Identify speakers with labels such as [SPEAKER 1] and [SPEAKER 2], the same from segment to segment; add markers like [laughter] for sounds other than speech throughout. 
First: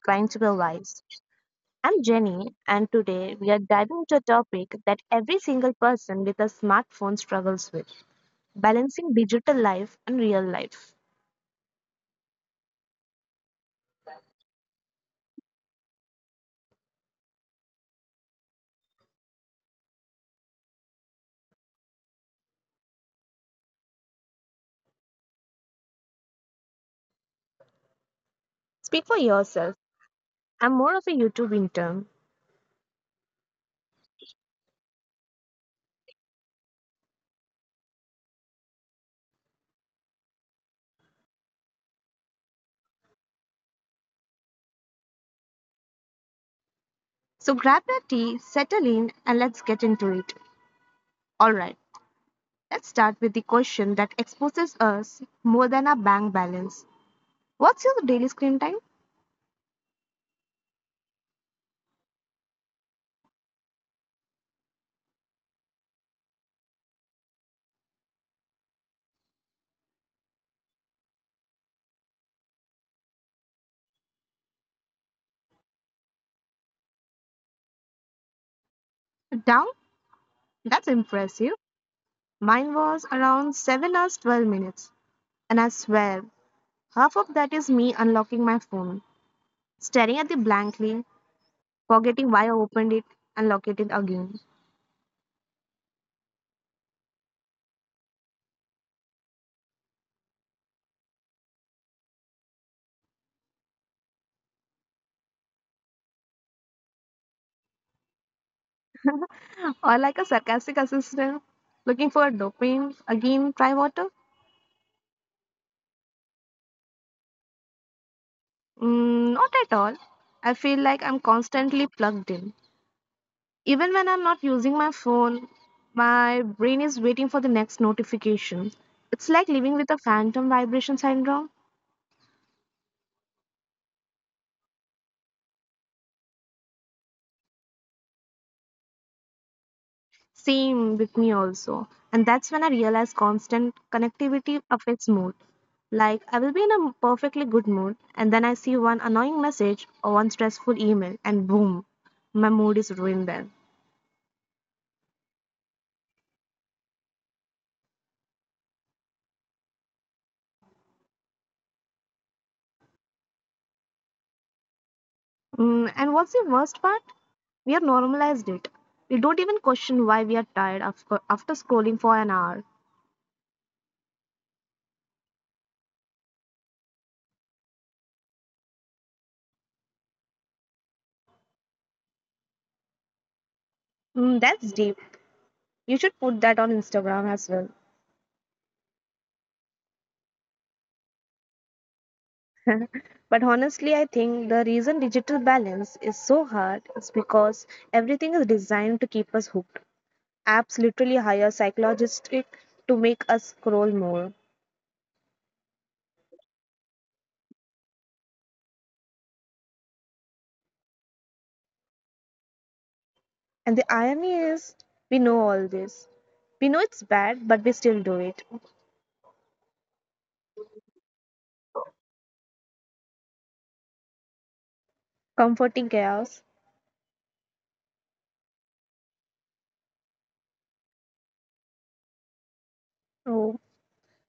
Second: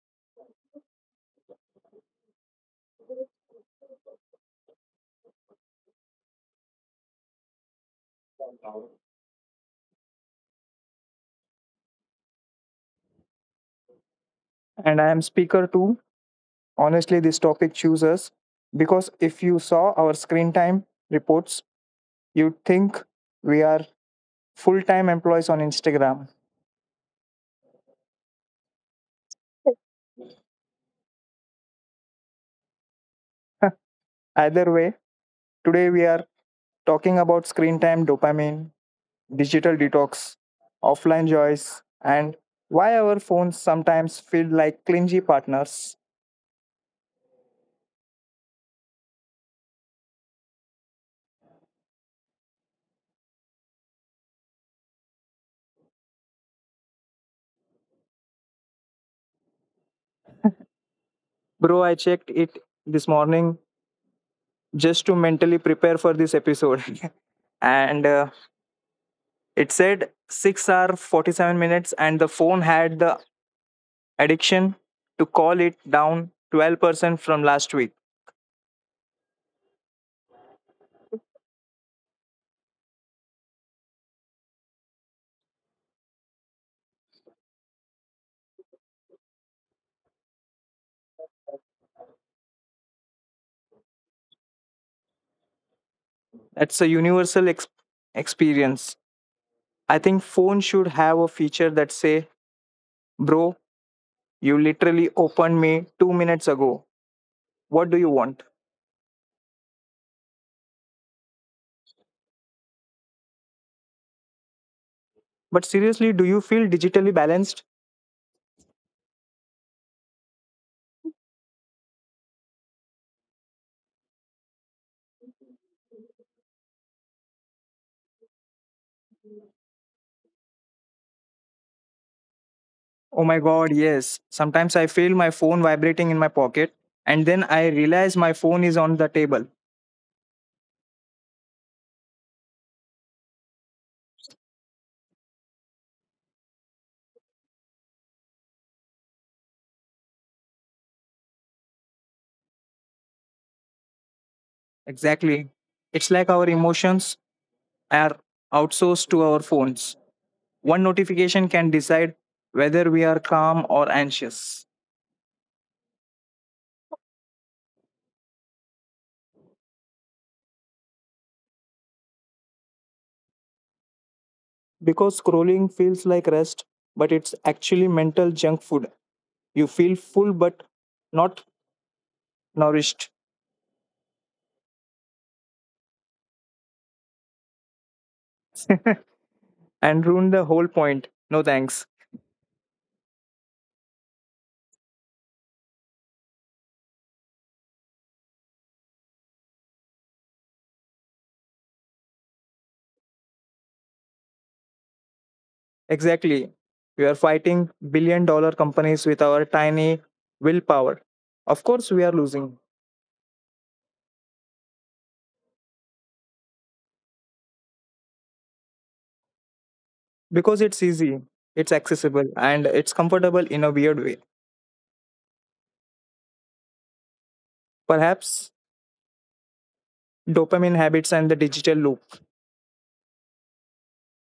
[SPEAKER 1] Trying to Be Wise. I'm Jenny, and today we are diving into a topic that every single person with a smartphone struggles with, balancing digital life and real life.
[SPEAKER 2] And I am speaker two. Honestly, this topic chooses because if you saw our screen time reports, you'd think we are full time employees on Instagram.
[SPEAKER 1] Speak for yourself, I'm more of a YouTube intern.
[SPEAKER 2] [laughs] Either way, today we are talking about screen time dopamine, digital detox, offline joys, and why our phones sometimes feel like clingy partners.
[SPEAKER 1] So grab your tea, settle in, and let's get into it. Alright, let's start with the question that exposes us more than our bank balance. What's your daily screen time?
[SPEAKER 2] Bro, I checked it this morning just to mentally prepare for this episode. [laughs] and It said 6 hour 47 minutes, and the phone had the addiction to call it down 12% from last week.
[SPEAKER 1] Down? That's impressive. Mine was around 7 hours 12 minutes, and I swear, half of that is me unlocking my phone, staring at it blankly, forgetting why I opened it, and locking it again.
[SPEAKER 2] That's a universal experience. I think phone should have a feature that say, "Bro, you literally opened me 2 minutes ago. What do you want?"
[SPEAKER 1] [laughs] Or like a sarcastic assistant looking for dopamine, again try water?
[SPEAKER 2] But seriously, do you feel digitally balanced?
[SPEAKER 1] Mm, not at all. I feel like I'm constantly plugged in. Even when I'm not using my phone, my brain is waiting for the next notification. It's like living with a phantom vibration syndrome.
[SPEAKER 2] Oh my god, yes. Sometimes I feel my phone vibrating in my pocket and then I realize my phone is on the table.
[SPEAKER 1] Same with me also. And that's when I realized constant connectivity affects mood. Like, I will be in a perfectly good mood, and then I see one annoying message or one stressful email, and boom, my mood is ruined then.
[SPEAKER 2] Exactly. It's like our emotions are outsourced to our phones. One notification can decide whether we are calm or anxious.
[SPEAKER 1] Mm, and what's the worst part? We have normalized it. We don't even question why we are tired after scrolling for an hour.
[SPEAKER 2] Because scrolling feels like rest, but it's actually mental junk food. You feel full but not nourished
[SPEAKER 1] Mm, that's deep. You should put that on Instagram as well.
[SPEAKER 2] and ruin the whole point. No thanks.
[SPEAKER 1] But honestly, I think the reason digital balance is so hard is because everything is designed to keep us hooked. Apps literally hire psychologists to make us scroll more.
[SPEAKER 2] Exactly. We are fighting billion-dollar companies with our tiny willpower. Of course, we are losing
[SPEAKER 1] And the irony is, we know all this. We know it's bad, but we still do it.
[SPEAKER 2] because it's easy, it's accessible, and it's comfortable in a weird way.
[SPEAKER 1] Comforting chaos.
[SPEAKER 2] Perhaps dopamine habits and the digital loop
[SPEAKER 1] Oh,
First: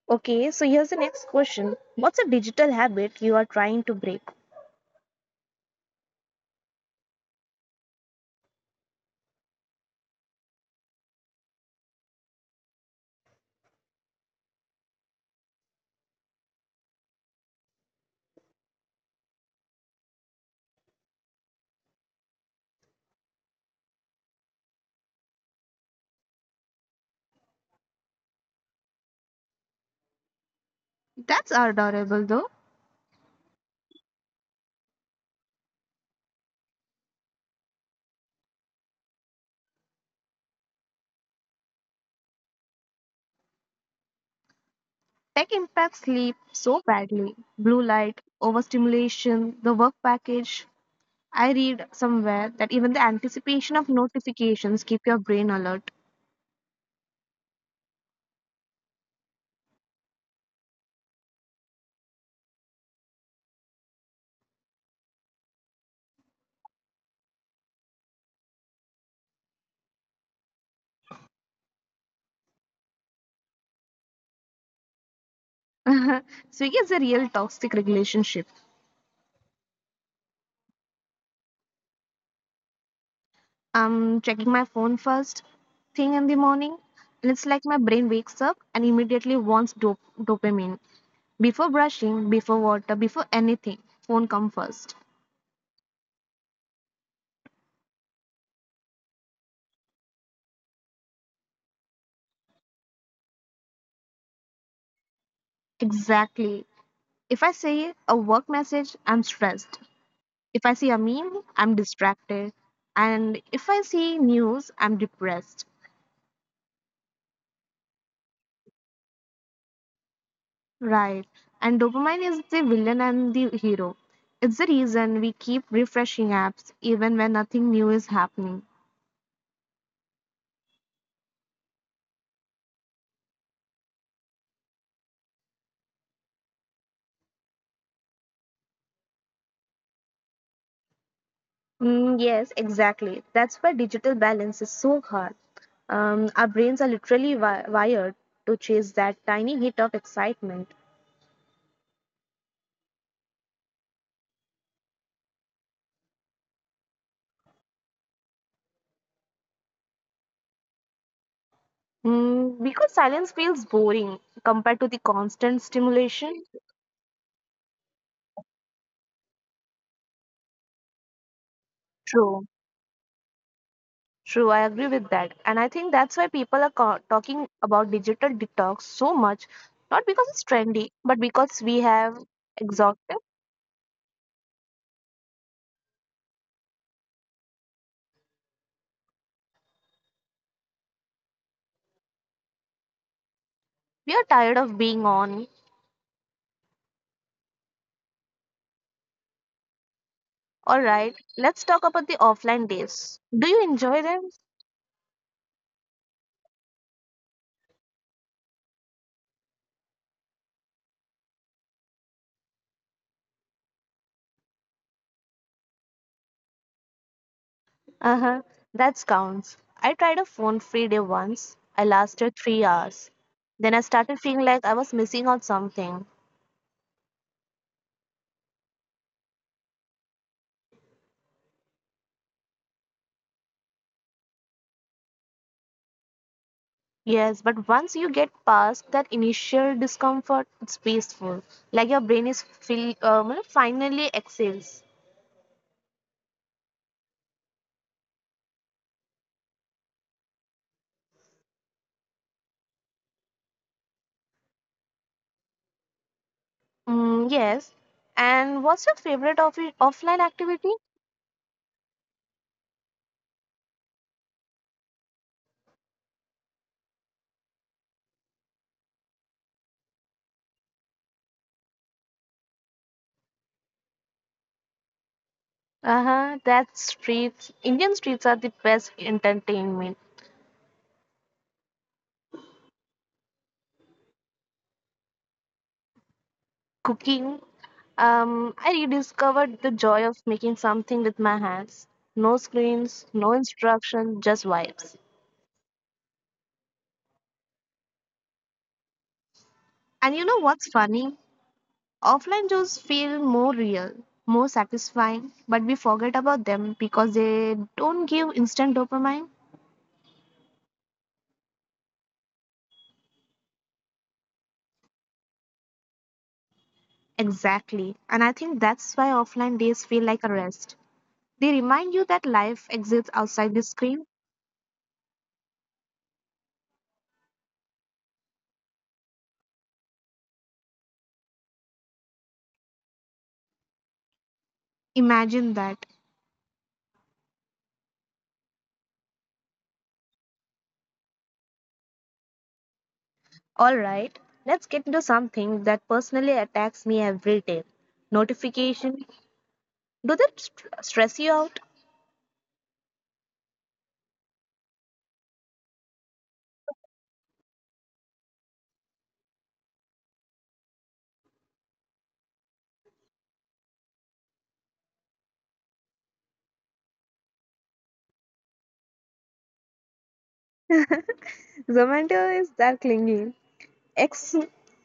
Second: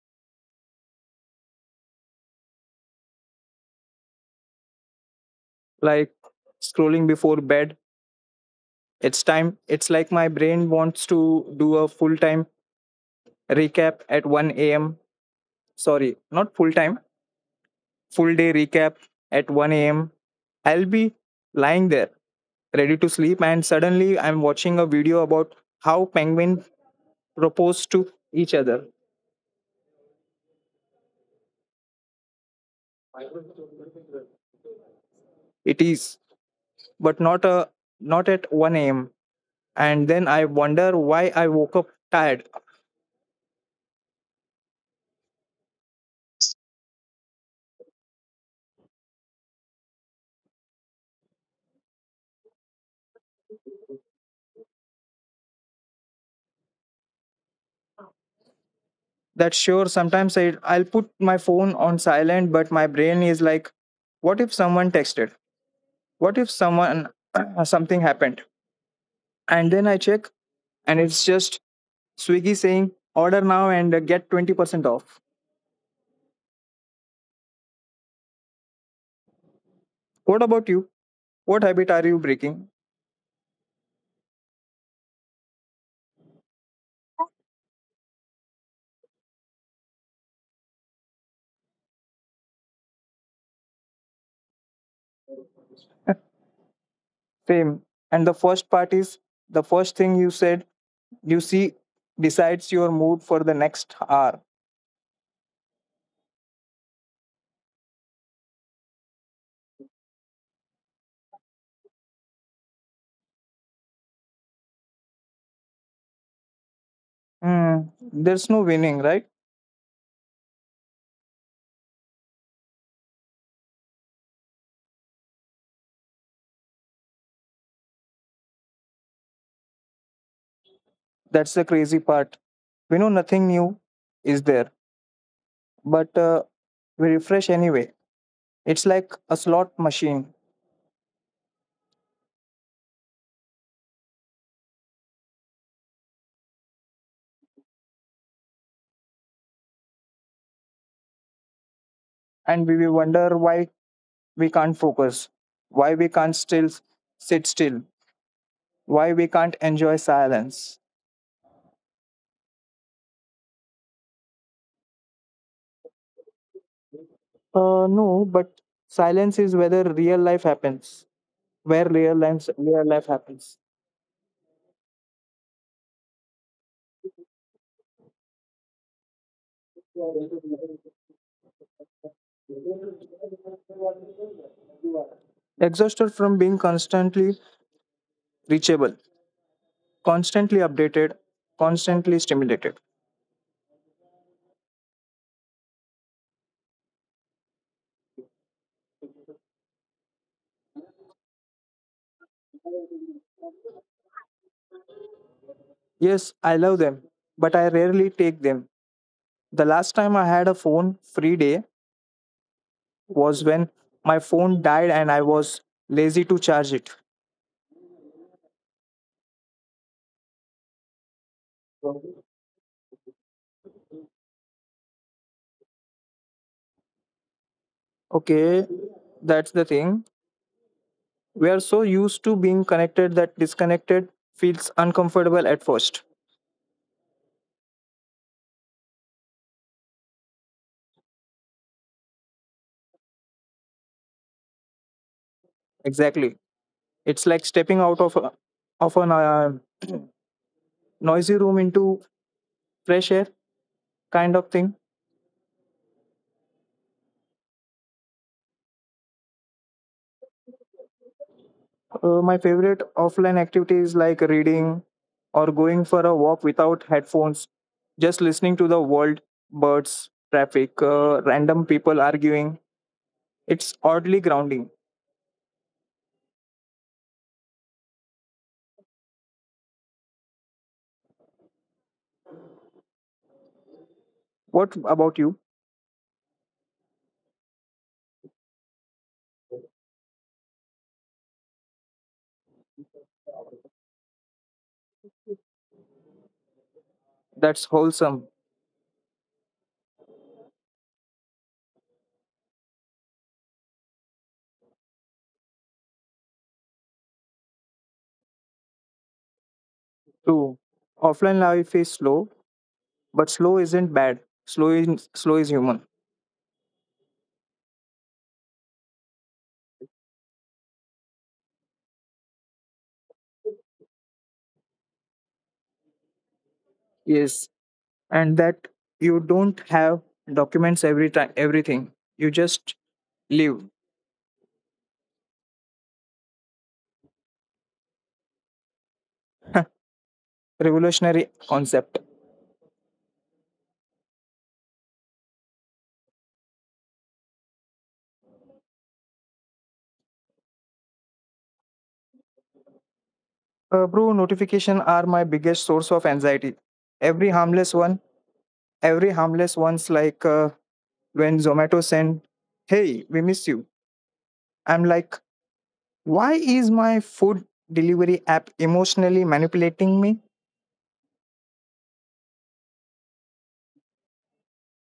[SPEAKER 1] okay. So here's the next question: what's a digital habit you are trying to break?
[SPEAKER 2] like scrolling before bed it's time it's like my brain wants to do a full time recap at 1 a.m, sorry, not full time, full day recap at 1 a.m. I'll be lying there ready to sleep and suddenly I'm watching a video about how penguin propose to each other.
[SPEAKER 1] That's adorable, though.
[SPEAKER 2] It is, but not a, not at 1 a.m. And then I wonder why I woke up tired.
[SPEAKER 1] Tech impacts sleep so badly. Blue light, overstimulation, the work package, I read somewhere that even the anticipation of notifications keep your brain alert.
[SPEAKER 2] That sure, sometimes I'll put my phone on silent but my brain is like what if someone texted, what if someone [clears throat] something happened. And then I check and it's just Swiggy saying order now and get 20% off.
[SPEAKER 1] [laughs] Swiggy is a real toxic relationship.
[SPEAKER 2] What about you, what habit are you breaking?
[SPEAKER 1] I'm checking my phone first thing in the morning, and it's like my brain wakes up and immediately wants dopamine. Before brushing, before water, before anything, phone come first.
[SPEAKER 2] Same. And the first thing you said you see decides your mood for the next hour.
[SPEAKER 1] Exactly. If I see a work message, I'm stressed. If I see a meme, I'm distracted. And if I see news, I'm depressed.
[SPEAKER 2] Hmm, there's no winning, right?
[SPEAKER 1] Right. And dopamine is the villain and the hero. It's the reason we keep refreshing apps even when nothing new is happening.
[SPEAKER 2] That's the crazy part, we know nothing new is there, but we refresh anyway. It's like a slot machine,
[SPEAKER 1] Mm, yes, exactly. That's why digital balance is so hard. Our brains are literally wired to chase that tiny hit of excitement.
[SPEAKER 2] and we will wonder why we can't focus, why we can't still sit still, why we can't enjoy silence.
[SPEAKER 1] Mm, because silence feels boring compared to the constant stimulation.
[SPEAKER 2] No, but silence is whether real life happens, where real
[SPEAKER 1] True.
[SPEAKER 2] life real life happens.
[SPEAKER 1] True, I agree with that. And I think that's why people are talking about digital detox so much, not because it's trendy, but because we have exhausted.
[SPEAKER 2] Exhausted from being constantly reachable, constantly updated, constantly stimulated.
[SPEAKER 1] We are tired of being on. All right, let's talk about the offline days. Do you enjoy them?
[SPEAKER 2] Yes, I love them, but I rarely take them. The last time I had a phone free day was when my phone died and I was lazy to charge it.
[SPEAKER 1] Uh-huh. That counts. I tried a phone-free day once. I lasted 3 hours. Then I started feeling like I was missing out something.
[SPEAKER 2] Okay, that's the thing. We are so used to being connected that disconnected feels uncomfortable at first.
[SPEAKER 1] Yes, but once you get past that initial discomfort, it's peaceful. Like your brain is feel, finally exhales.
[SPEAKER 2] Exactly. It's like stepping out of a noisy room into fresh air kind of thing.
[SPEAKER 1] Mm, yes. And what's your favorite offline activity?
[SPEAKER 2] My favorite offline activities like reading or going for a walk without headphones, just listening to the world, birds, traffic, random people arguing. It's oddly grounding.
[SPEAKER 1] Uh huh. That's streets. Indian streets are the best entertainment.
[SPEAKER 2] What about you?
[SPEAKER 1] Cooking. I rediscovered the joy of making something with my hands. No screens, no instruction, just vibes.
[SPEAKER 2] That's wholesome.
[SPEAKER 1] And you know what's funny? Offline chores feel more real, more satisfying, but we forget about them because they don't give instant dopamine.
[SPEAKER 2] True. Offline life is slow, but slow isn't bad. Slow is human.
[SPEAKER 1] Exactly. And I think that's why offline days feel like a rest. They remind you that life exists outside the screen.
[SPEAKER 2] Yes, and that you don't have documents every time everything. You just live.
[SPEAKER 1] Imagine that.
[SPEAKER 2] Revolutionary concept.
[SPEAKER 1] All right, let's get into something that personally attacks me every day. Notification. Do that stress you out?
[SPEAKER 2] Bro, notification are my biggest source of anxiety. Every harmless one, every harmless one's like when Zomato send, "Hey, we miss you." I'm like, why is my food delivery app emotionally manipulating me?
[SPEAKER 1] Zomato is that clingy ex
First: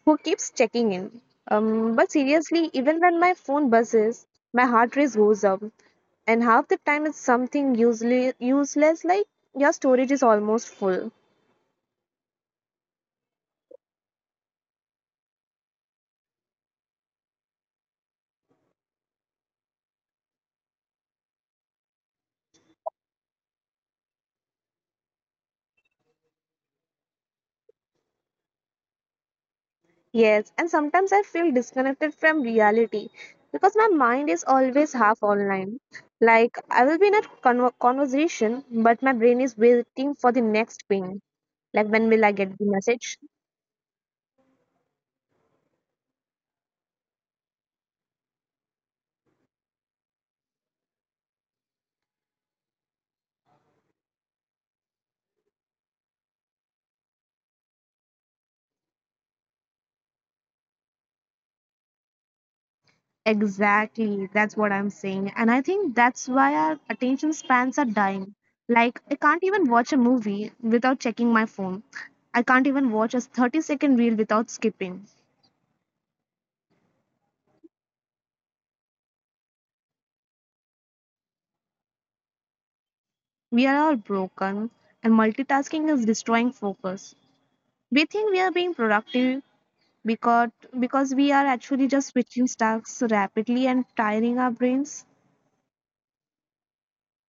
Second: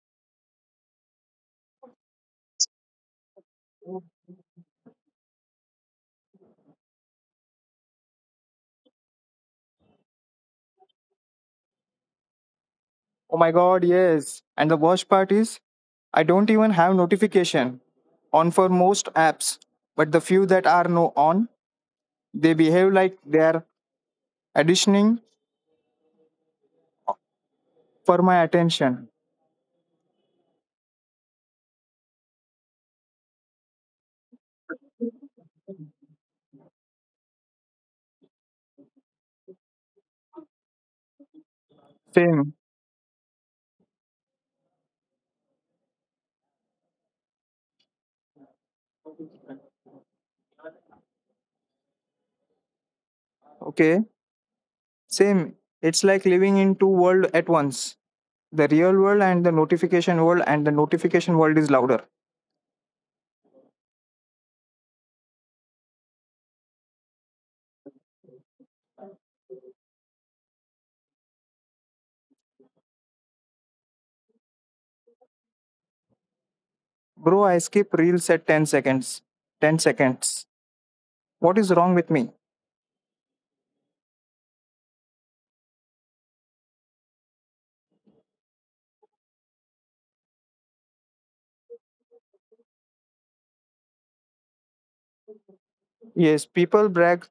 [SPEAKER 1] who keeps checking in. But seriously, even when my phone buzzes, my heart rate goes up, and half the time it's something useless like your storage is almost full.
[SPEAKER 2] Oh my god, yes. And the worst part is, I don't even have notification on for most apps, but the few that are no on, they behave like they're auditioning for my attention.
[SPEAKER 1] Yes, and sometimes I feel disconnected from reality because my mind is always half online. Like I will be in a conversation, but my brain is waiting for the next ping. Like when will I
[SPEAKER 2] Same.
[SPEAKER 1] get the message?
[SPEAKER 2] Okay. Same. It's like living in two worlds at once. The real world and the notification world, and the notification world is louder.
[SPEAKER 1] Exactly, that's what I'm saying. And I think that's why our attention spans are dying. Like, I can't even watch a movie without checking my phone. I can't even watch a 30-second reel without skipping.
[SPEAKER 2] Bro, I skip reels at 10 seconds. 10 seconds. What is wrong with me?
[SPEAKER 1] We are all broken, and multitasking is destroying focus. We think we are being productive because, because we are actually just switching tasks rapidly and tiring our brains.
[SPEAKER 2] Yes, people brag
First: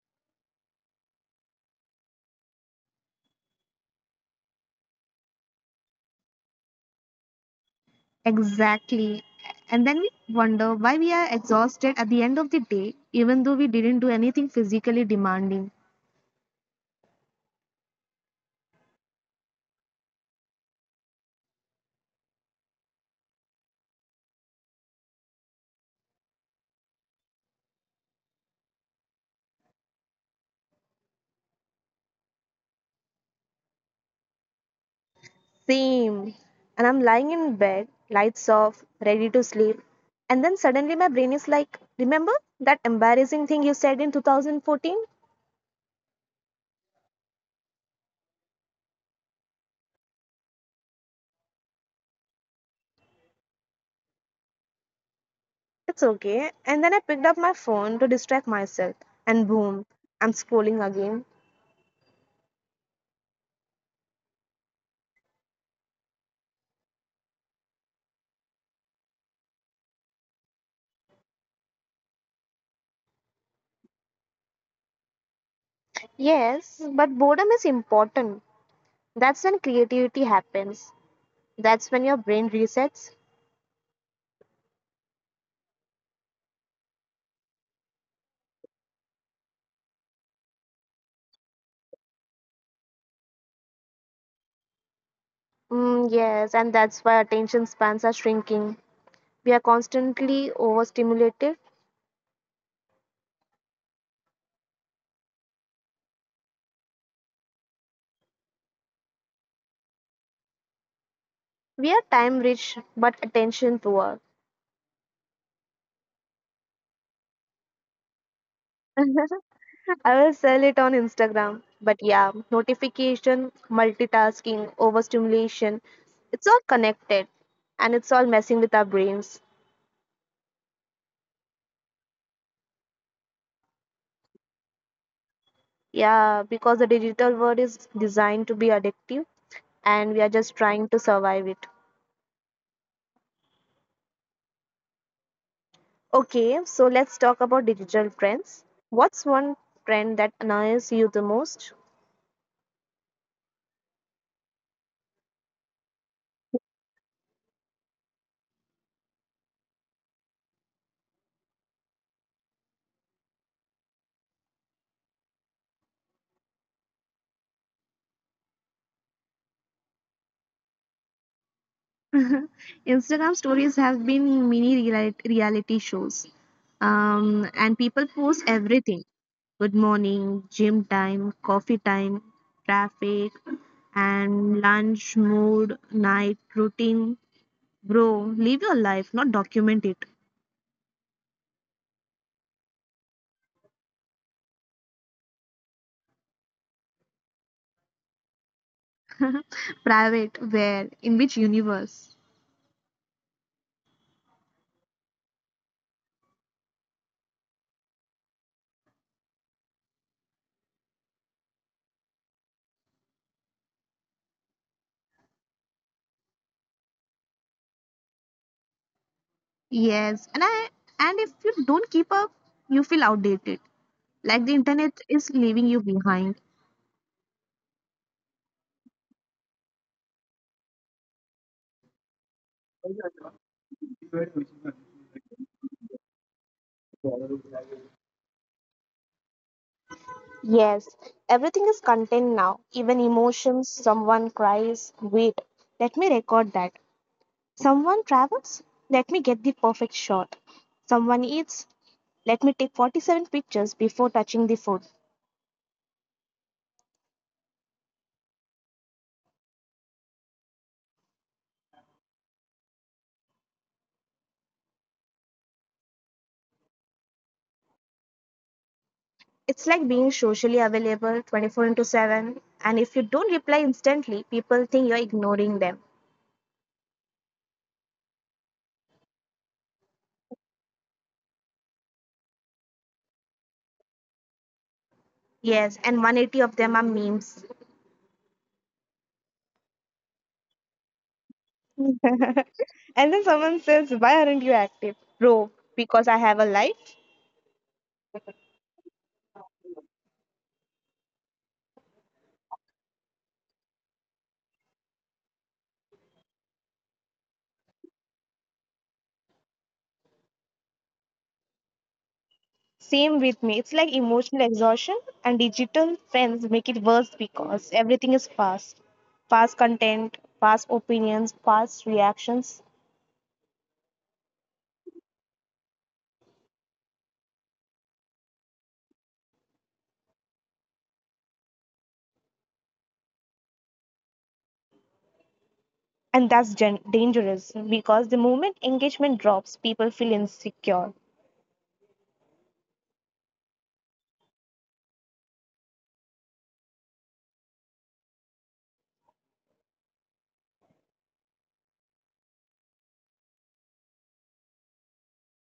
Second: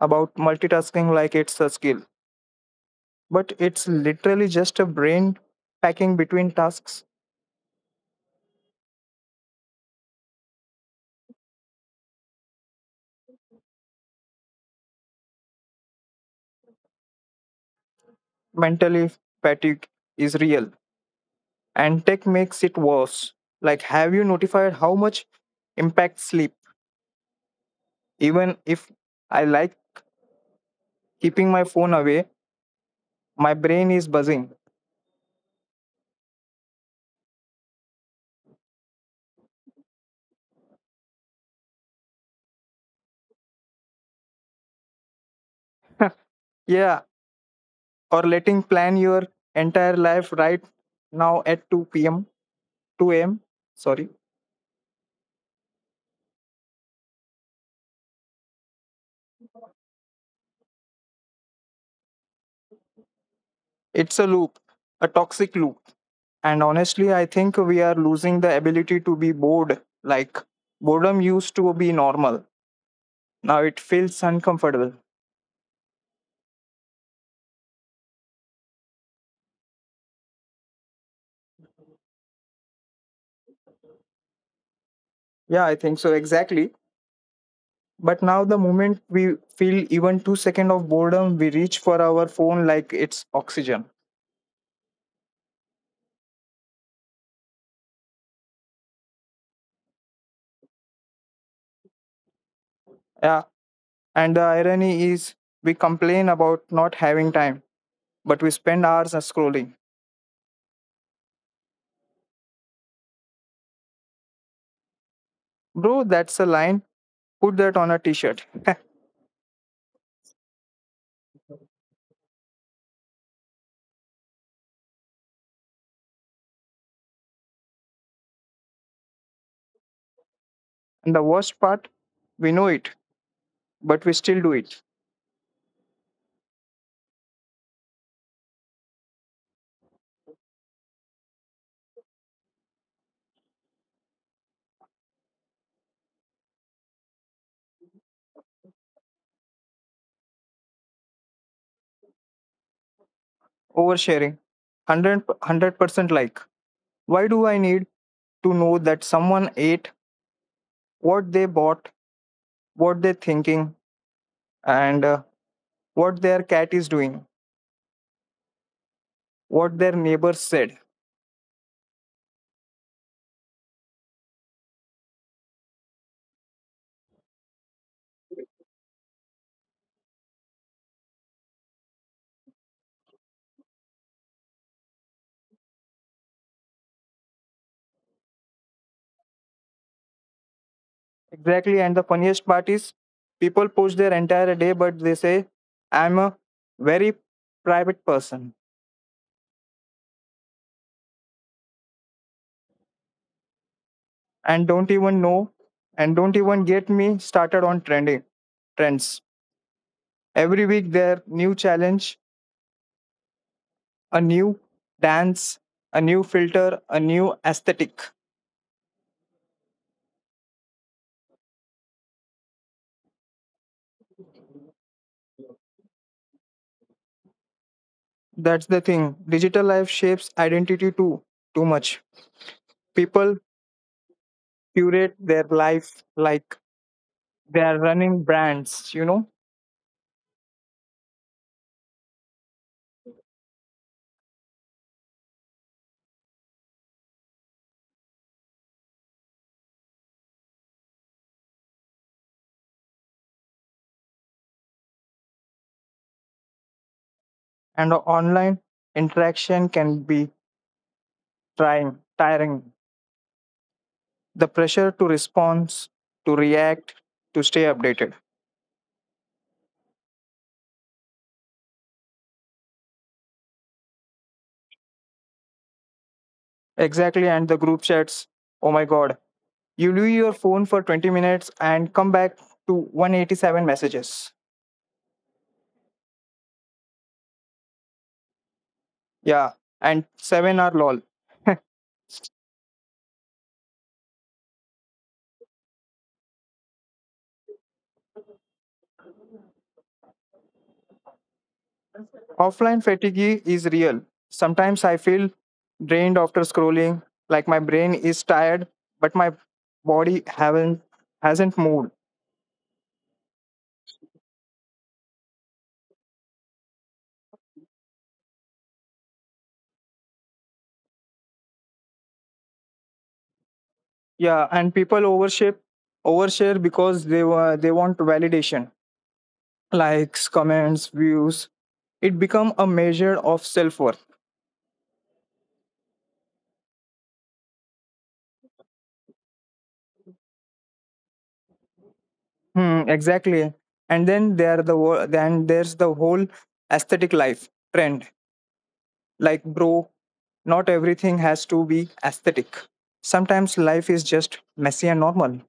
[SPEAKER 2] about multitasking like it's a skill, but it's literally just a brain packing between tasks.
[SPEAKER 1] Exactly. And then we wonder why we are exhausted at the end of the day, even though we didn't do anything physically demanding.
[SPEAKER 2] Mentally fatigue is real and tech makes it worse. Like have you notified how much impacts sleep? Even if I like keeping my phone away my brain is buzzing.
[SPEAKER 1] Same. And I'm lying in bed, lights off, ready to sleep. And then suddenly my brain is like, remember that embarrassing thing you said in 2014?
[SPEAKER 2] Yeah, or letting plan your entire life right now at 2 p.m, 2 a.m, sorry.
[SPEAKER 1] It's okay. And then I picked up my phone to distract myself. And boom, I'm scrolling again.
[SPEAKER 2] It's a loop, a toxic loop. And honestly I think we are losing the ability to be bored. Like boredom used to be normal, now it feels uncomfortable.
[SPEAKER 1] Yes, but boredom is important. That's when creativity happens. That's when your brain resets.
[SPEAKER 2] Yeah, I think so, exactly. But now the moment we feel even 2 seconds of boredom we reach for our phone like it's oxygen.
[SPEAKER 1] Mm, yes, and that's why attention spans are shrinking. We are constantly overstimulated.
[SPEAKER 2] Yeah, and the irony is we complain about not having time but we spend hours on scrolling.
[SPEAKER 1] We are time rich but attention poor.
[SPEAKER 2] Bro, that's a line. Put that on a t shirt. [laughs]
[SPEAKER 1] [laughs] I will sell it on Instagram. But yeah, notification, multitasking, overstimulation, it's all connected and it's all messing with our brains.
[SPEAKER 2] And the worst part, we know it, but we still do it.
[SPEAKER 1] Yeah, because the digital world is designed to be addictive and we are just trying to survive it. Okay, so let's talk about digital trends. What's one trend that annoys you the most?
[SPEAKER 2] Oversharing. 100% like. Why do I need to know that someone ate, what they bought, what they're thinking, and what their cat is doing, what their neighbors said?
[SPEAKER 1] Instagram stories have been mini reality shows, and people post everything: good morning, gym time, coffee time, traffic, and lunch, mood, night, routine. Bro, live your life, not document it.
[SPEAKER 2] Exactly. And the funniest part is, people post their entire day, but they say, I'm a very private person
[SPEAKER 1] Private, where, in which universe?
[SPEAKER 2] and don't even know. And don't even get me started on trending trends, every week there new challenge, a new dance, a new filter, a new aesthetic.
[SPEAKER 1] Yes, and if you don't keep up, you feel outdated. Like the internet is leaving you behind.
[SPEAKER 2] That's the thing, digital life shapes identity too much. People curate their life like they are running brands, you know.
[SPEAKER 1] Yes, everything is content now, even emotions. Someone cries, wait, let me record that. Someone travels, let me get the perfect shot. Someone eats, let me take 47 pictures before touching the food.
[SPEAKER 2] And online interaction can be trying tiring, the pressure to respond, to react, to stay updated.
[SPEAKER 1] It's like being socially available 24 into 7, and if you don't reply instantly, people think you're ignoring them.
[SPEAKER 2] Exactly, and the group chats, oh my god, you leave your phone for 20 minutes and come back to 187 messages.
[SPEAKER 1] Yes, and 180 of them are memes.
[SPEAKER 2] Yeah, and 7 are lol.
[SPEAKER 1] [laughs] And then someone says, why aren't you active? Bro, because I have a life.
[SPEAKER 2] Offline fatigue is real, sometimes I feel drained after scrolling, like my brain is tired but my body haven't hasn't moved.
[SPEAKER 1] Same with me. It's like emotional exhaustion, and digital friends make it worse because everything is fast: fast content, fast opinions, fast reactions.
[SPEAKER 2] Yeah, and people overship overshare because they want validation, likes, comments, views. It become a measure of self worth.
[SPEAKER 1] And that's dangerous because the moment engagement drops, people feel insecure.
[SPEAKER 2] Hmm, exactly. And then there's the whole aesthetic life trend. Like, bro, not everything has to be aesthetic. Sometimes life is just messy and normal,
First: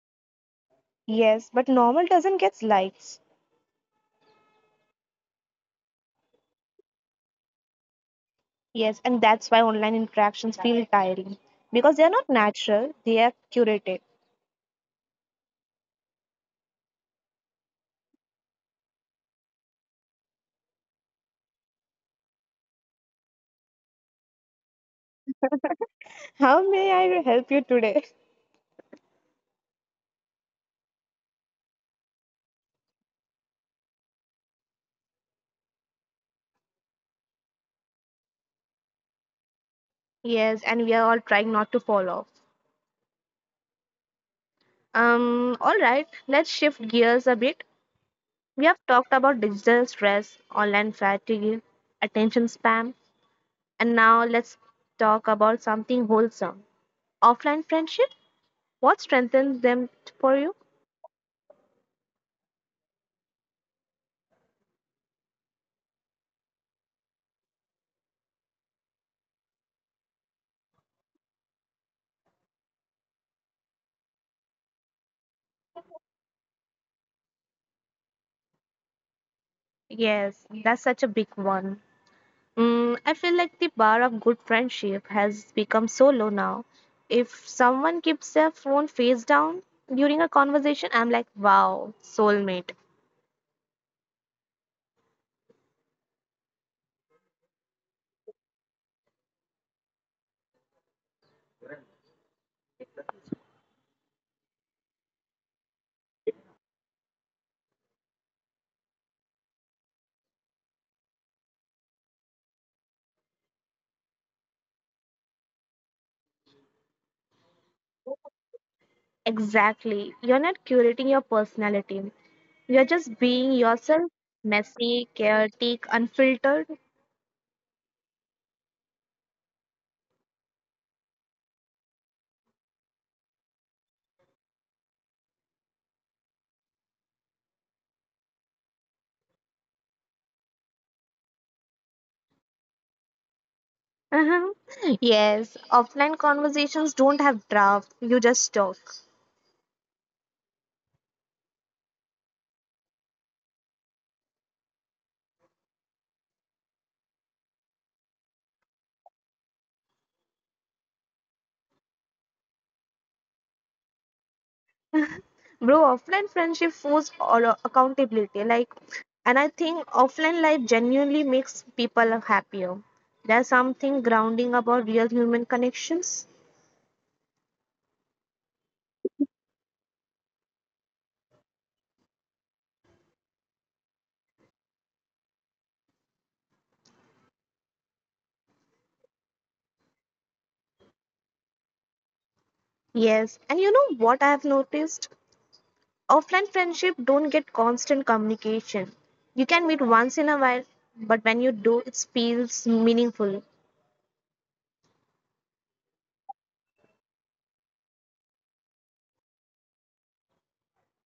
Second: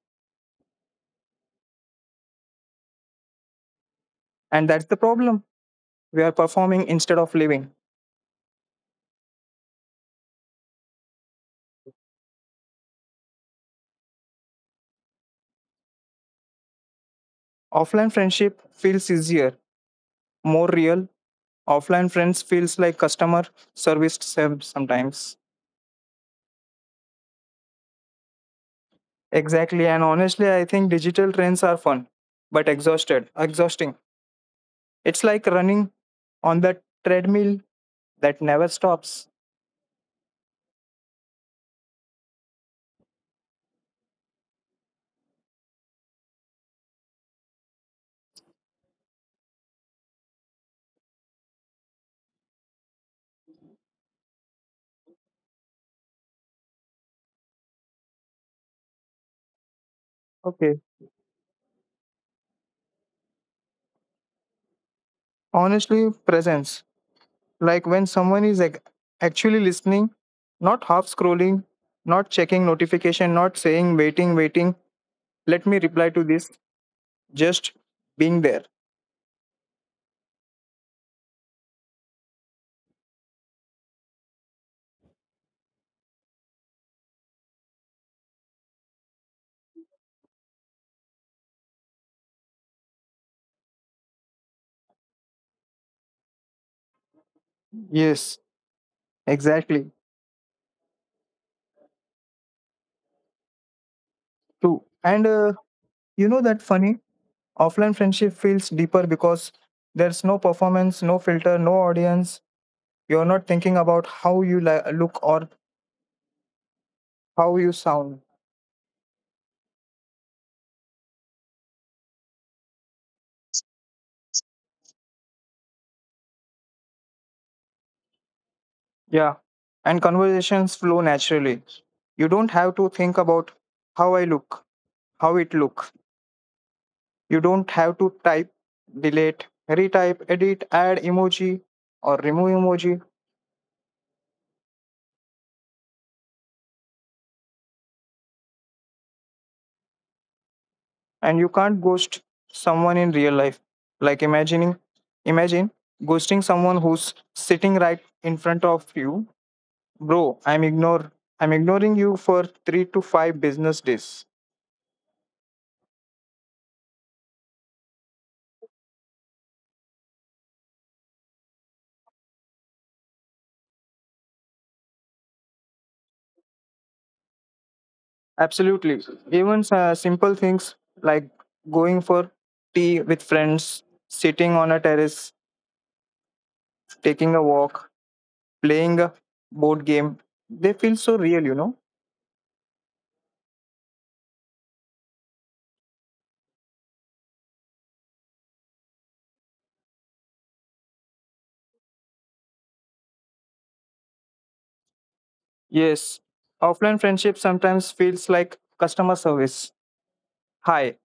[SPEAKER 1] Yes, but normal doesn't get likes.
[SPEAKER 2] and that's the problem. We are performing instead of living.
[SPEAKER 1] Yes, and that's why online interactions feel tiring because they are not natural, they are curated.
[SPEAKER 2] Offline friendship feels easier, more real. Offline friends feels like customer service sometimes.
[SPEAKER 1] How may I help you today?
[SPEAKER 2] Exactly, and honestly, I think digital trends are fun, but exhausting. It's like running on the treadmill that never stops.
[SPEAKER 1] Yes, and we are all trying not to fall off. All right, let's shift gears a bit. We have talked about digital stress, online fatigue, attention spam, and now let's talk about something wholesome. Offline friendship? What strengthens them for you?
[SPEAKER 2] Okay. Honestly, presence. Like when someone is actually listening, not half scrolling, not checking notification, not saying waiting. Let me reply to this. Just being there.
[SPEAKER 1] Yes, that's such a big one. Mm, I feel like the bar of good friendship has become so low now. If someone keeps their phone face down during a conversation, I'm like, wow, soulmate.
[SPEAKER 2] Yes, exactly. True. And you know that funny Offline friendship feels deeper because there's no performance, no filter, no audience. You're not thinking about how you look or how you sound.
[SPEAKER 1] Exactly. You're not curating your personality. You're just being yourself, messy, chaotic, unfiltered.
[SPEAKER 2] Yeah. And conversations flow naturally. You don't have to think about how I look, how it look. You don't have to type, delete, retype, edit, add emoji or remove emoji.
[SPEAKER 1] Uh-huh. [laughs] Yes, offline conversations don't have draft. You just talk.
[SPEAKER 2] And you can't ghost someone in real life. Like imagine ghosting someone who's sitting right in front of you. Bro, I'm ignoring you for 3 to 5 business days.
[SPEAKER 1] Bro, offline friendship force or accountability. Like, and I think offline life genuinely makes people happier. There's something grounding about real human connections.
[SPEAKER 2] Absolutely. Even simple things like going for tea with friends, sitting on a terrace, taking a walk, playing a board game, they feel so real, you know.
[SPEAKER 1] Yes, and you know what I have noticed? Offline friendship don't get constant communication. You can meet once in a while, but when you do, it feels meaningful.
[SPEAKER 2] Yes. Offline friendship sometimes feels like customer service. Hi,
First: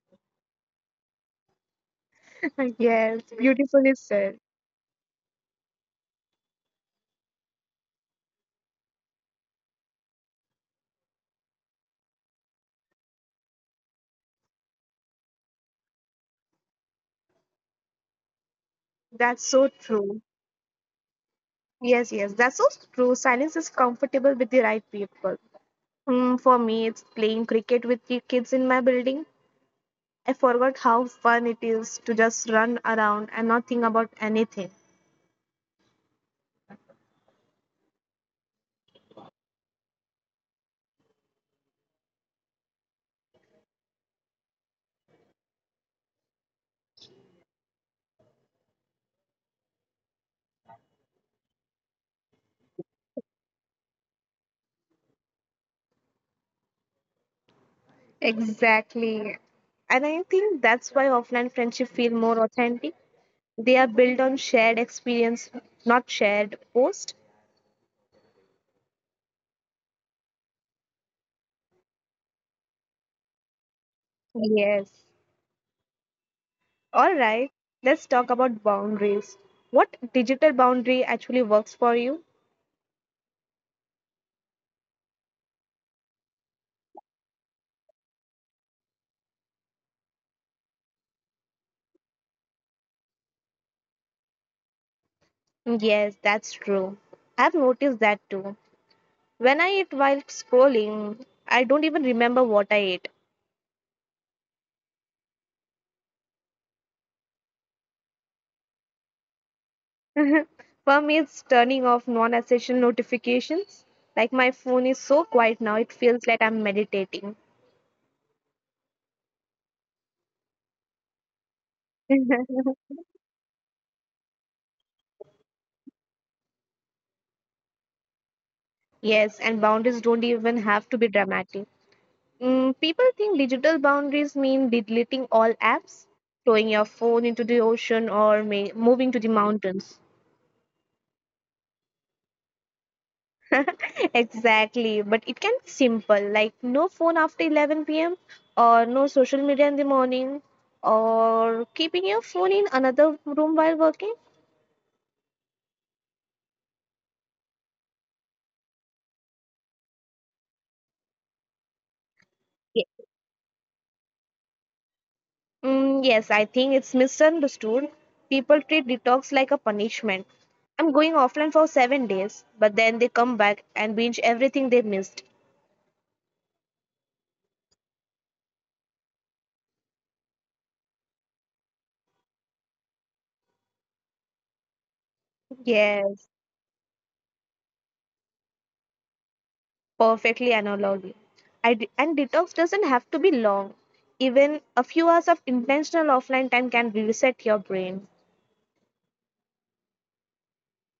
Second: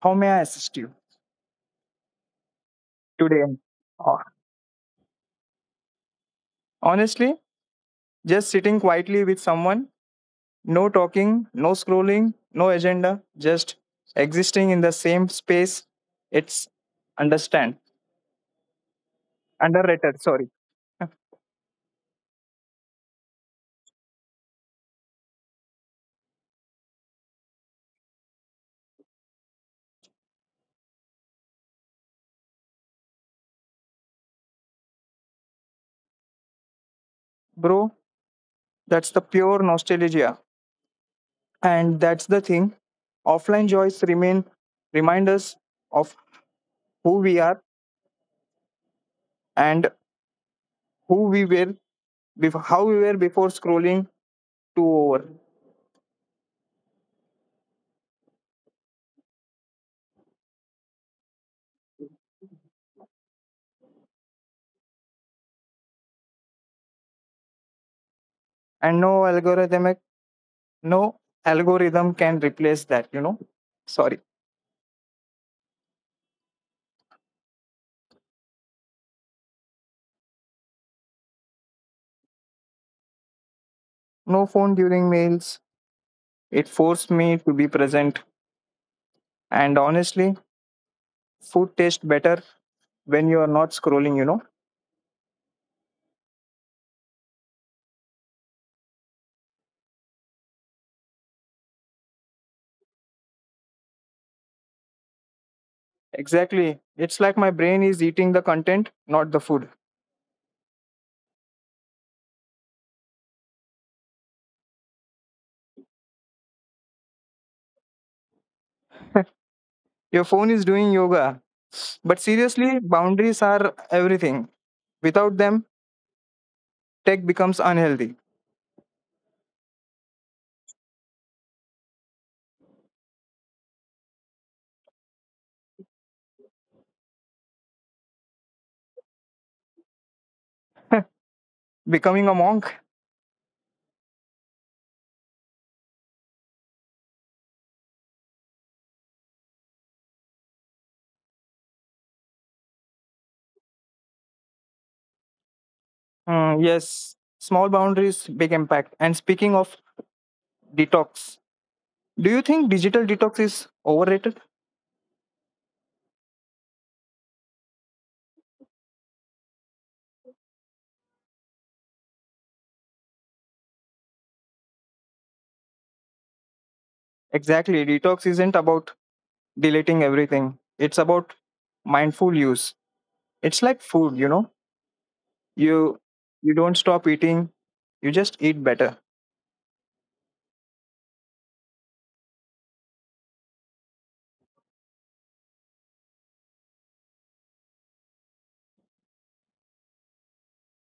[SPEAKER 2] how may I assist you
[SPEAKER 1] [laughs] Yes,
[SPEAKER 2] today?
[SPEAKER 1] beautifully
[SPEAKER 2] Or
[SPEAKER 1] said.
[SPEAKER 2] honestly, just sitting quietly with someone, no talking, no scrolling, no agenda, just existing in the same space. It's understand.
[SPEAKER 1] That's so
[SPEAKER 2] Underrated,
[SPEAKER 1] true.
[SPEAKER 2] sorry. [laughs]
[SPEAKER 1] Yes, yes, that's so true. Silence is comfortable with the right people. Mm, for me, it's playing cricket with the kids in my building. I forgot how fun it is to just run around and not think about anything.
[SPEAKER 2] Bro, that's the pure nostalgia. And that's the thing. Offline joys remain remind us of who we are and who we were before scrolling to over.
[SPEAKER 1] Exactly. And I think that's why offline friendship feel more authentic. They are built on shared experience, not shared post.
[SPEAKER 2] And no algorithm can replace that, you know. Sorry.
[SPEAKER 1] Yes. All right, let's talk about boundaries. What digital boundary actually works for you?
[SPEAKER 2] No phone during meals. It forced me to be present. And honestly, food tastes better when you are not scrolling, you know?
[SPEAKER 1] Yes, that's true. I've noticed that too. When I eat while scrolling, I don't even remember what I ate.
[SPEAKER 2] Exactly. It's like my brain is eating the content, not the food.
[SPEAKER 1] [laughs] For me, it's turning off non essential notifications. Like my phone is so quiet now, it feels like I'm meditating.
[SPEAKER 2] Your phone is doing yoga. But seriously,
[SPEAKER 1] [laughs]
[SPEAKER 2] boundaries are everything. Without them, tech becomes unhealthy.
[SPEAKER 1] Yes, and boundaries don't even have to be dramatic. Mm, people think digital boundaries mean deleting all apps, throwing your phone into the ocean, or moving to the mountains.
[SPEAKER 2] Becoming a monk?
[SPEAKER 1] [laughs] Exactly, but it can be simple like no phone after 11 p.m. or no social media in the morning or keeping your phone in another room while working.
[SPEAKER 2] Hmm, yes. Small boundaries, big impact. And speaking of detox, do you think digital
[SPEAKER 1] Ye-
[SPEAKER 2] detox is overrated?
[SPEAKER 1] mm, yes, I think it's misunderstood. People treat detox like a punishment. I'm going offline for 7 days, but then they come back and binge everything they missed.
[SPEAKER 2] Exactly. Detox isn't about deleting everything, it's about mindful use. It's like food, you know? you
[SPEAKER 1] Yes.
[SPEAKER 2] you don't stop eating, you just eat better.
[SPEAKER 1] Perfectly analog. And detox doesn't have to be long. Even a few hours of intentional offline time can reset your brain.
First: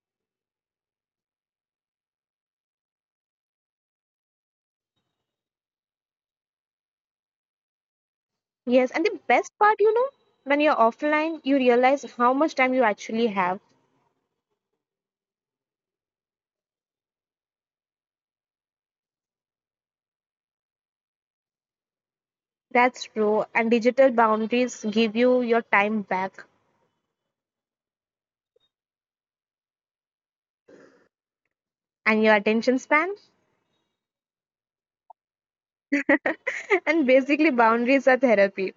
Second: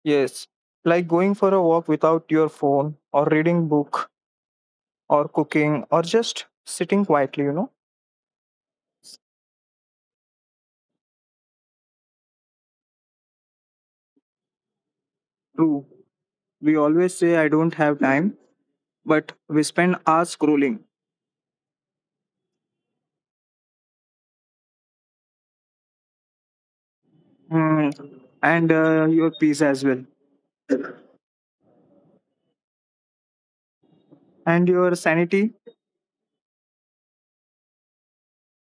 [SPEAKER 2] Yes, like going for a walk without your phone, or reading book, or cooking, or just sitting quietly, you know.
[SPEAKER 1] Yes, and the best part, when you're offline, you realize how much time you actually have.
[SPEAKER 2] True, we always say I don't have time but we spend hours scrolling.
[SPEAKER 1] That's true. And digital boundaries give you your time back
[SPEAKER 2] Hmm. And your peace as well,
[SPEAKER 1] and your attention span.
[SPEAKER 2] and your sanity.
[SPEAKER 1] [laughs] And basically, boundaries are therapy.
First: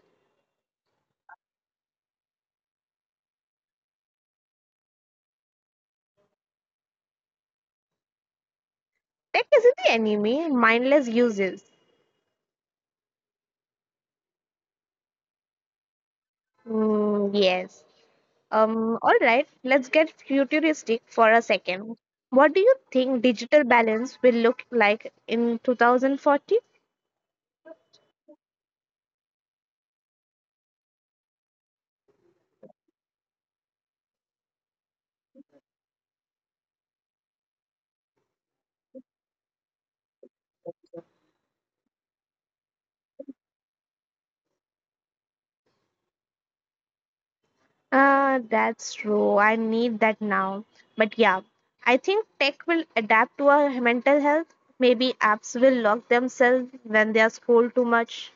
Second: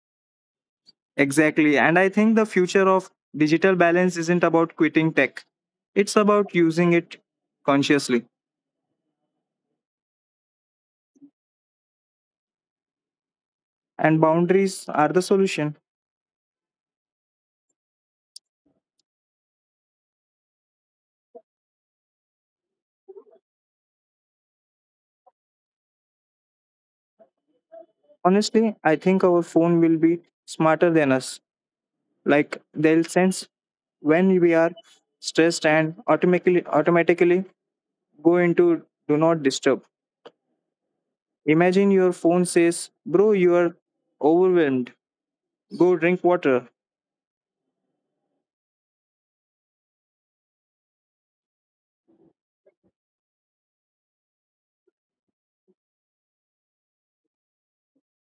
[SPEAKER 2] Exactly, and I think the future of digital balance isn't about quitting tech, it's about using it consciously.
[SPEAKER 1] Tech isn't the enemy, mindless uses.
[SPEAKER 2] And boundaries are the solution.
[SPEAKER 1] Mm, yes. All right, let's get futuristic for a second. What do you think digital balance will look like in 2040?
[SPEAKER 2] Honestly, I think our phone will be smarter than us. Like they'll sense when we are stressed and automatically go into do not disturb. Imagine your phone says, "Bro, you are overwhelmed. Go drink water."
[SPEAKER 1] That's true. I need that now. But yeah, I think tech will adapt to our mental health. Maybe apps will lock themselves when they are scrolled too much.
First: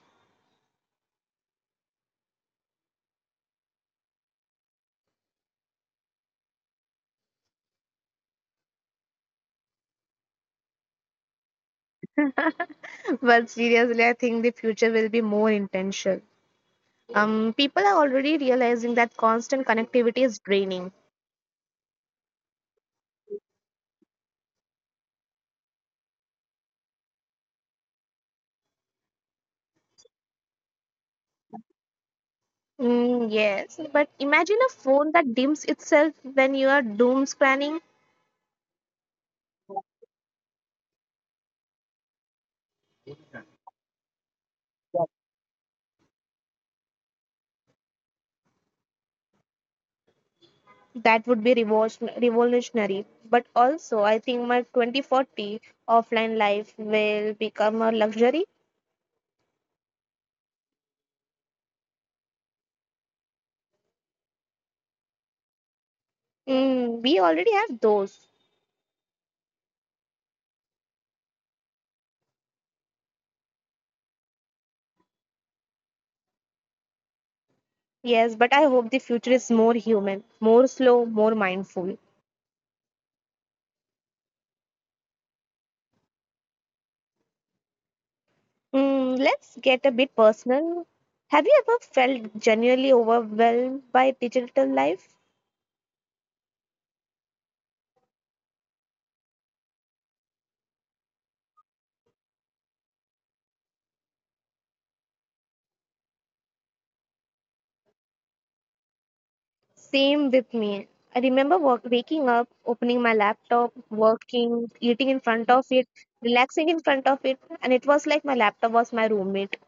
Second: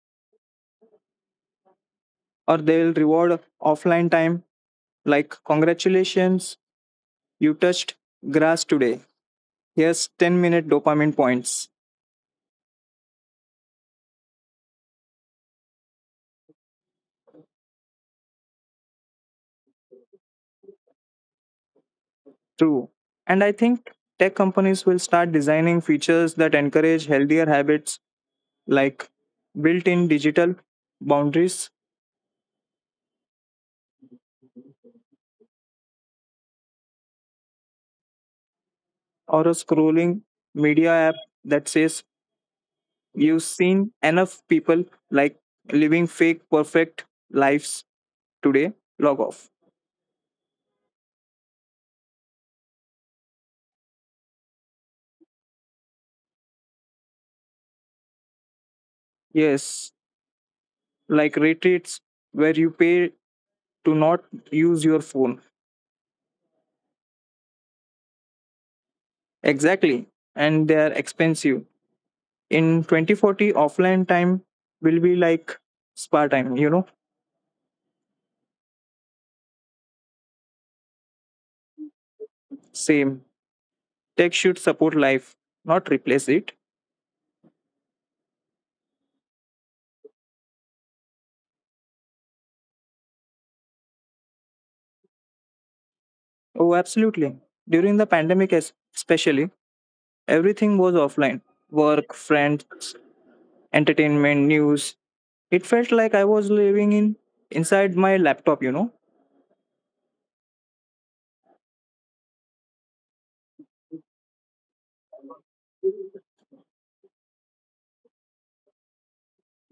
[SPEAKER 2] Or they'll reward offline time like, "Congratulations, you touched grass today. Here's 10-minute dopamine points."
[SPEAKER 1] [laughs] But seriously, I think the future will be more intentional. People are already realizing that constant connectivity is draining.
[SPEAKER 2] True. And I think tech companies will start designing features that encourage healthier habits like built in digital boundaries,
[SPEAKER 1] Mm, yes, but imagine a phone that dims itself when you are doom scanning.
[SPEAKER 2] or a scrolling media app that says you've seen enough people like living fake perfect lives today, log off.
[SPEAKER 1] That would be revolutionary. But also, I think my 2040 offline life will become a luxury.
[SPEAKER 2] Yes, like retreats where you pay to not use your phone.
[SPEAKER 1] Mm, we already have those.
[SPEAKER 2] Exactly, and they are expensive. In 2040 offline time will be like spa time, you know.
[SPEAKER 1] Yes, but I hope the future is more human, more slow, more mindful.
[SPEAKER 2] Same, tech should support life, not replace it.
[SPEAKER 1] Mm, let's get a bit personal. Have you ever felt genuinely overwhelmed by digital life?
[SPEAKER 2] Oh, absolutely. During the pandemic, especially, everything was offline, work, friends, entertainment, news. It felt like I was living in inside my laptop, you know,
[SPEAKER 1] Same with me. I remember work, waking up, opening my laptop, working, eating in front of it, relaxing in front of it, and it was like my laptop was my roommate.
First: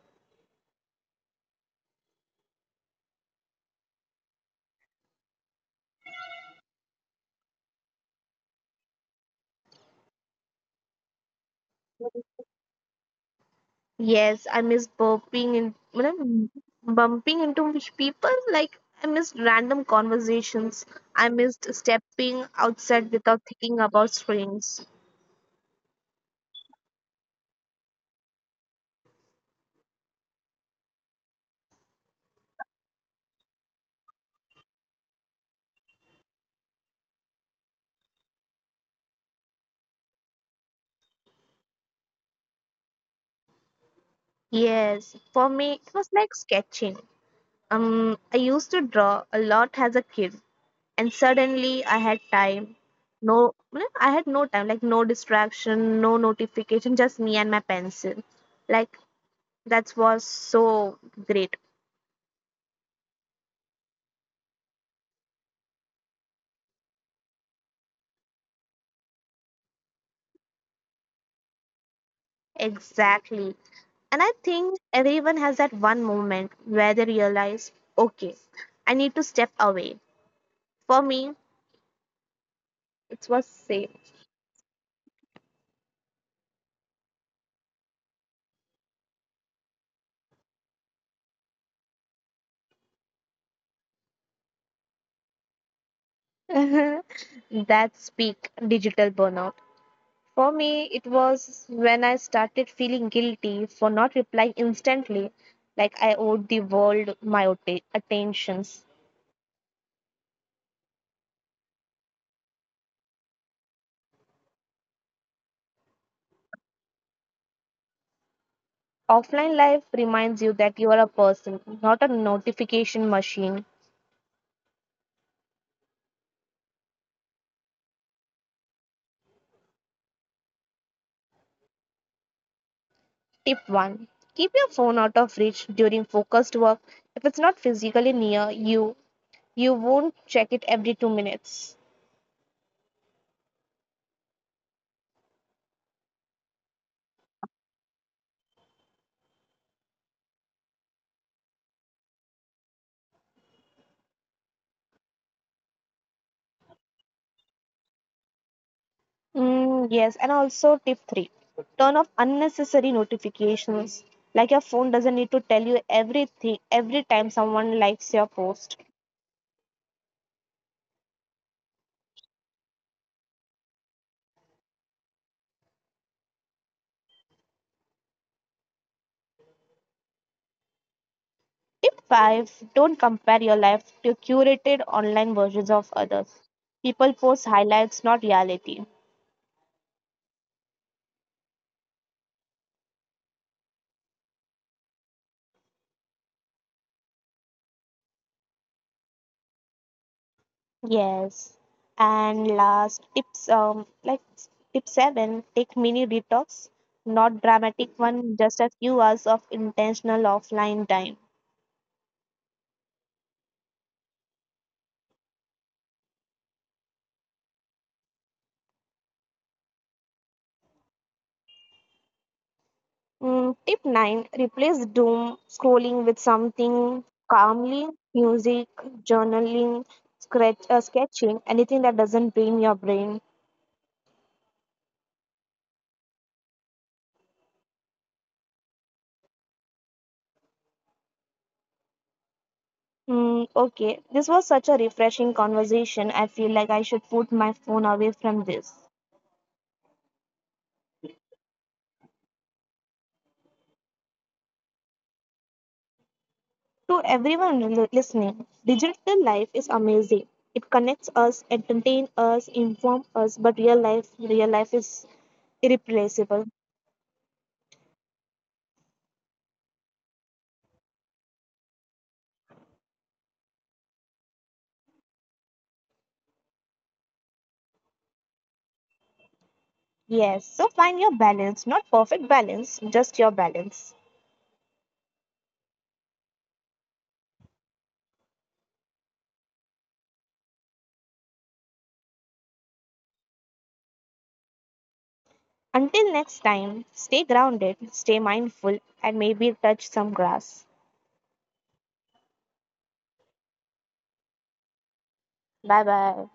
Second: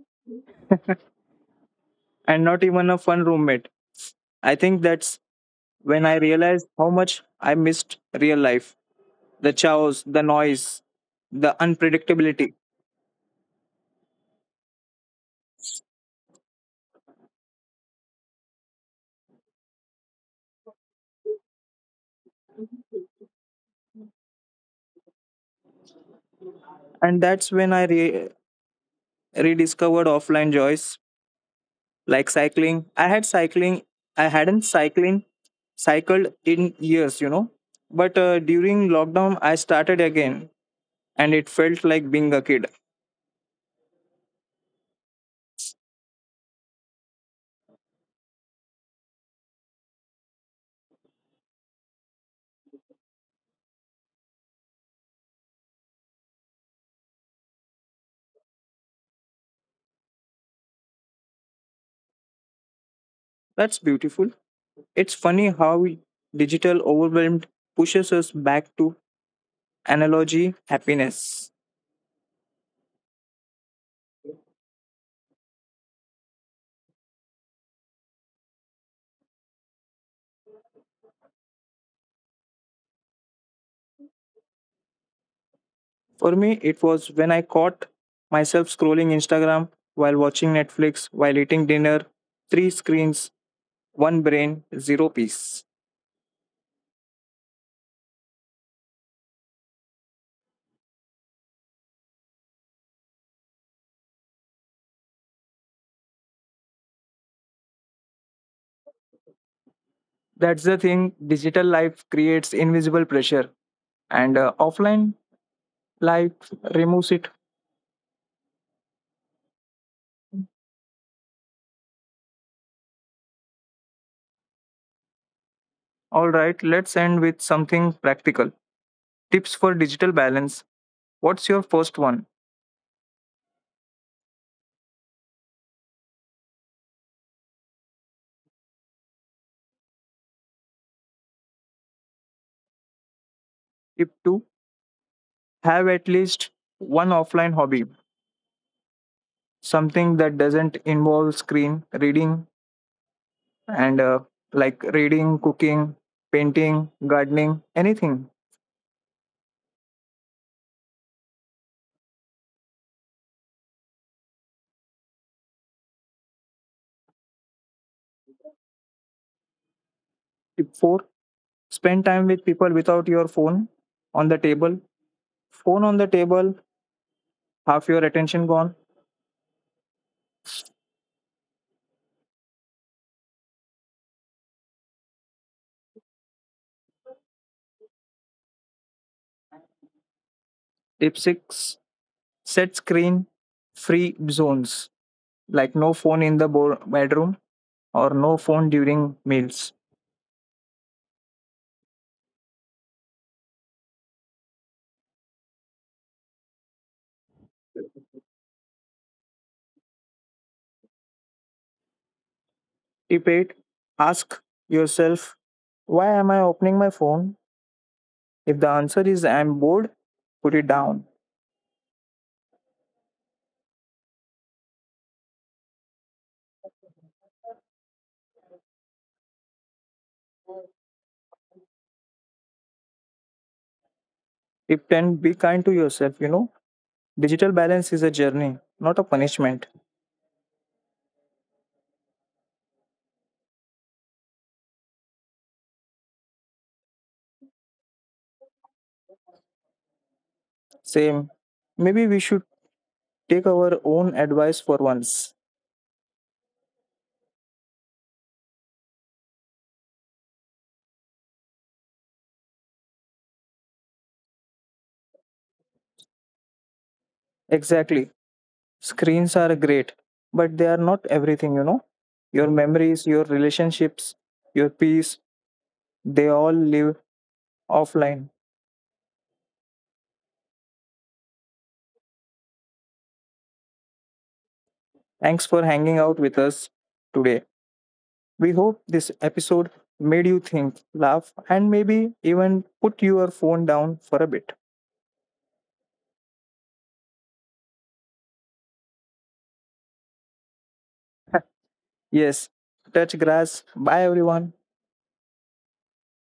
[SPEAKER 2] and not even a fun roommate. I think that's when I realized how much I missed real life, the chaos, the noise, the unpredictability.
[SPEAKER 1] Yes, I miss burping and bumping into which people. Like I missed random conversations. I missed stepping outside without thinking about strings.
[SPEAKER 2] And that's when I rediscovered offline joys like cycling. I had cycling, I hadn't cycling cycled in years, you know. But during lockdown, I started again and it felt like being a kid.
[SPEAKER 1] Yes, for me it was like sketching. I used to draw a lot as a kid. And suddenly I had time. no no, I had no time, like no distraction, no notification, just me and my pencil. like that was so great.
[SPEAKER 2] That's beautiful. It's funny how digital overwhelmed pushes us back to analogy happiness.
[SPEAKER 1] Exactly, and I think everyone has that one moment where they realize, okay, I need to step away. For me, it was same.
[SPEAKER 2] For me, it was when I caught myself scrolling Instagram while watching Netflix, while eating dinner, three screens, one brain, zero peace.
[SPEAKER 1] [laughs] That's peak digital burnout. For me, it was when I started feeling guilty for not replying instantly, like I owed the world my attentions.
[SPEAKER 2] That's the thing, digital life creates invisible pressure, and offline life removes it.
[SPEAKER 1] Offline life reminds you that you are a person, not a notification machine.
[SPEAKER 2] All right, let's end with something practical. Tips for digital balance. What's your first one?
[SPEAKER 1] Tip 1. Keep your phone out of reach during focused work. If it's not physically near you, you won't check it every 2 minutes.
[SPEAKER 2] Tip 2, have at least one offline hobby, something that doesn't involve screen, reading, and like reading, cooking, painting, gardening, anything.
[SPEAKER 1] Mm, yes, and also tip 3, turn off unnecessary notifications. Like your phone doesn't need to tell you everything every time someone likes your post.
[SPEAKER 2] Tip 4, spend time with people without your phone on the table. Phone on the table, half your attention gone.
[SPEAKER 1] tip 5, don't compare your life to curated online versions of others. People post highlights, not reality.
[SPEAKER 2] Tip 6, set screen free zones, like no phone in the bedroom or no phone during meals.
[SPEAKER 1] Yes. And last tips, tip 7, take mini detox, not dramatic one, just a few hours of intentional offline time.
[SPEAKER 2] Tip 8, ask yourself, why am I opening my phone? If the answer is I'm bored, put it down.
[SPEAKER 1] Mm, tip 9. Replace doom scrolling with something calmly: music, journaling, sketching, anything that doesn't drain your brain.
[SPEAKER 2] Tip 10, be kind to yourself. You know, digital balance is a journey, not a punishment.
[SPEAKER 1] Mm, okay, this was such a refreshing conversation. I feel like I should put my phone away from this.
[SPEAKER 2] Same. Maybe we should take our own advice for once.
[SPEAKER 1] To everyone listening, digital life is amazing. It connects us, entertains us, informs us, but real life is irreplaceable.
[SPEAKER 2] Exactly. Screens are great, but they are not everything, you know. Your memories, your relationships, your peace, they all live offline.
[SPEAKER 1] Yes, so find your balance, not perfect balance, just your balance.
[SPEAKER 2] Thanks for hanging out with us today. We hope this episode made you think, laugh, and maybe even put your phone down for a bit.
[SPEAKER 1] Until next time, stay grounded, stay mindful, and maybe touch some grass.
[SPEAKER 2] [laughs] yes, touch grass. Bye, everyone.
[SPEAKER 1] Bye bye.